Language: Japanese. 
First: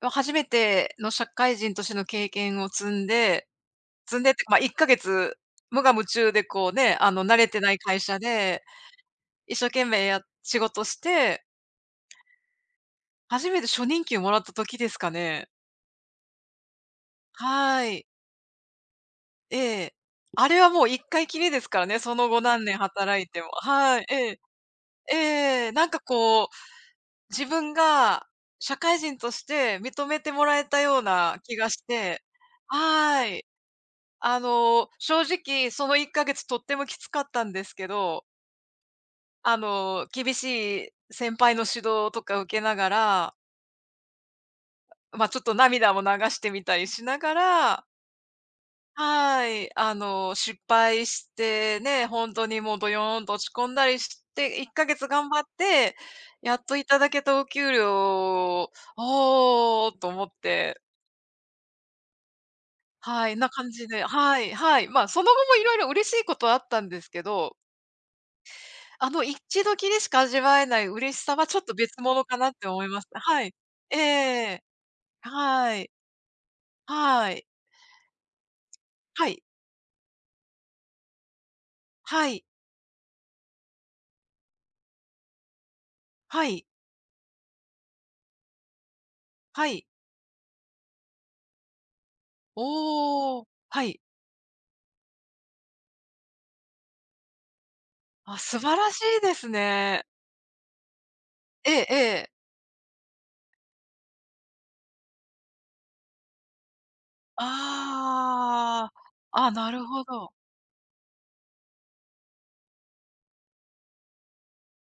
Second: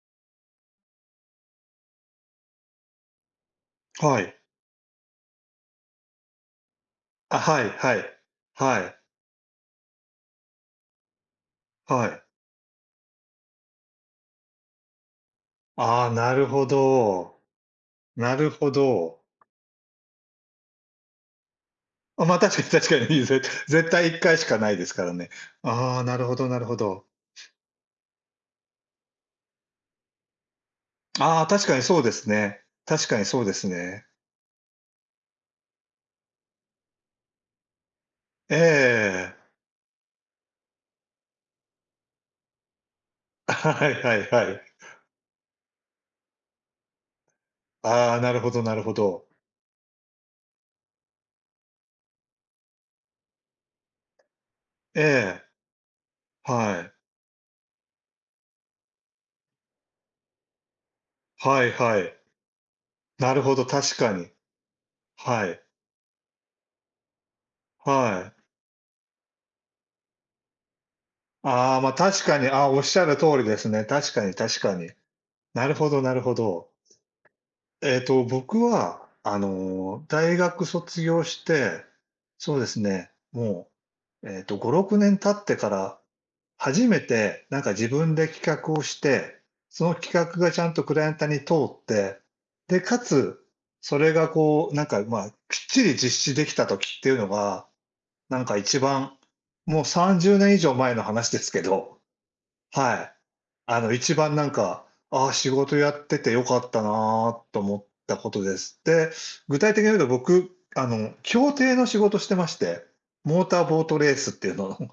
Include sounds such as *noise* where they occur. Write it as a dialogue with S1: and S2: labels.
S1: が初めての社会人としての経験を積んで
S2: は
S1: 積んでっ
S2: い。
S1: てか、ま、1か月無我夢中でこう、ね、あの、慣
S2: あ、
S1: れて
S2: はい、
S1: ない
S2: は
S1: 会社
S2: い、
S1: で、
S2: はい。
S1: 一生懸命や仕事して
S2: はい。
S1: 初めて初任給をもらった時ですかね。
S2: ああ、なるほど。
S1: はい。
S2: なるほど。
S1: ええ。あれはもう一回きりですからね、そ
S2: あ、
S1: の
S2: ま、
S1: 後
S2: 確か
S1: 何
S2: に
S1: 年
S2: 確かにい
S1: 働
S2: い
S1: い
S2: ぜ、
S1: ても
S2: 絶
S1: はい、
S2: 対いっ
S1: え
S2: かい
S1: え、
S2: しかないですから
S1: え
S2: ね。
S1: え、なん
S2: あ
S1: か
S2: あ、なるほ
S1: こ
S2: ど
S1: う、
S2: なるほど。
S1: 自分が、社会人として認めてもらえたような
S2: ああ、
S1: 気
S2: 確
S1: が
S2: かに
S1: し
S2: そうで
S1: て
S2: すね確か
S1: は
S2: にそう
S1: い。
S2: ですね。
S1: あの、正直その1ヶ月とってもきつかったんですけど
S2: ええ。
S1: あの、厳しい先輩の指導とか受けながら
S2: *chuckles* はいはいはい。
S1: ま、ちょっと涙を流してみたりしながら
S2: ああ、なるほどなるほど。
S1: はい、あの、失敗して、ね、ほんとにもう、どよんと落ち込んだりして、いっかげ
S2: え
S1: つ頑張
S2: え。
S1: って、やっと
S2: は
S1: い
S2: い。
S1: ただけたお給料「おお」と思って
S2: はいはい。
S1: は
S2: な
S1: い、
S2: る
S1: な
S2: ほど、
S1: 感じ
S2: 確
S1: で
S2: かに。
S1: はい、はい。ま、その後も
S2: はい。
S1: 色々嬉しいことはあったんですけど
S2: はい。
S1: あの一度きりでしか味わえない嬉しさはちょっと
S2: ああ、ま、
S1: 別物
S2: 確
S1: か
S2: かに、
S1: なって
S2: あ、お
S1: 思
S2: っ
S1: い
S2: し
S1: ま
S2: ゃ
S1: す。
S2: る通り
S1: はい。
S2: ですね、
S1: ええ
S2: 確かに確
S1: ええ。
S2: かに。なる
S1: はい。
S2: ほどなるほど。
S1: はい。
S2: ええと、僕は
S1: は
S2: あ
S1: い。
S2: の、大学卒業して、
S1: はい。
S2: そうですね、もう、ええと5、6年経ってから、
S1: はい。
S2: 初めてなんか自分で企画をして、
S1: は
S2: そ
S1: い。
S2: の企画がちゃんとクライアントに通って、でか
S1: お
S2: つ、
S1: お！は
S2: そ
S1: い。
S2: れが、こう、なんか、ま、きっちり実施できた時っていうのが、な
S1: あ、
S2: んか
S1: 素晴
S2: 一
S1: らし
S2: 番、
S1: いです
S2: もう
S1: ね。
S2: 30年以上前の話ですけ
S1: えええ
S2: ど
S1: え。
S2: はい。あの、一番なんか、「ああ、仕事やってて良かったな」と思ったことです。
S1: あ
S2: で、
S1: あ、あ、
S2: 具
S1: な
S2: 体的
S1: る
S2: に言う
S1: ほ
S2: と
S1: ど。
S2: 僕、あの、競艇の仕事してまして、モーターボートレースっていうのを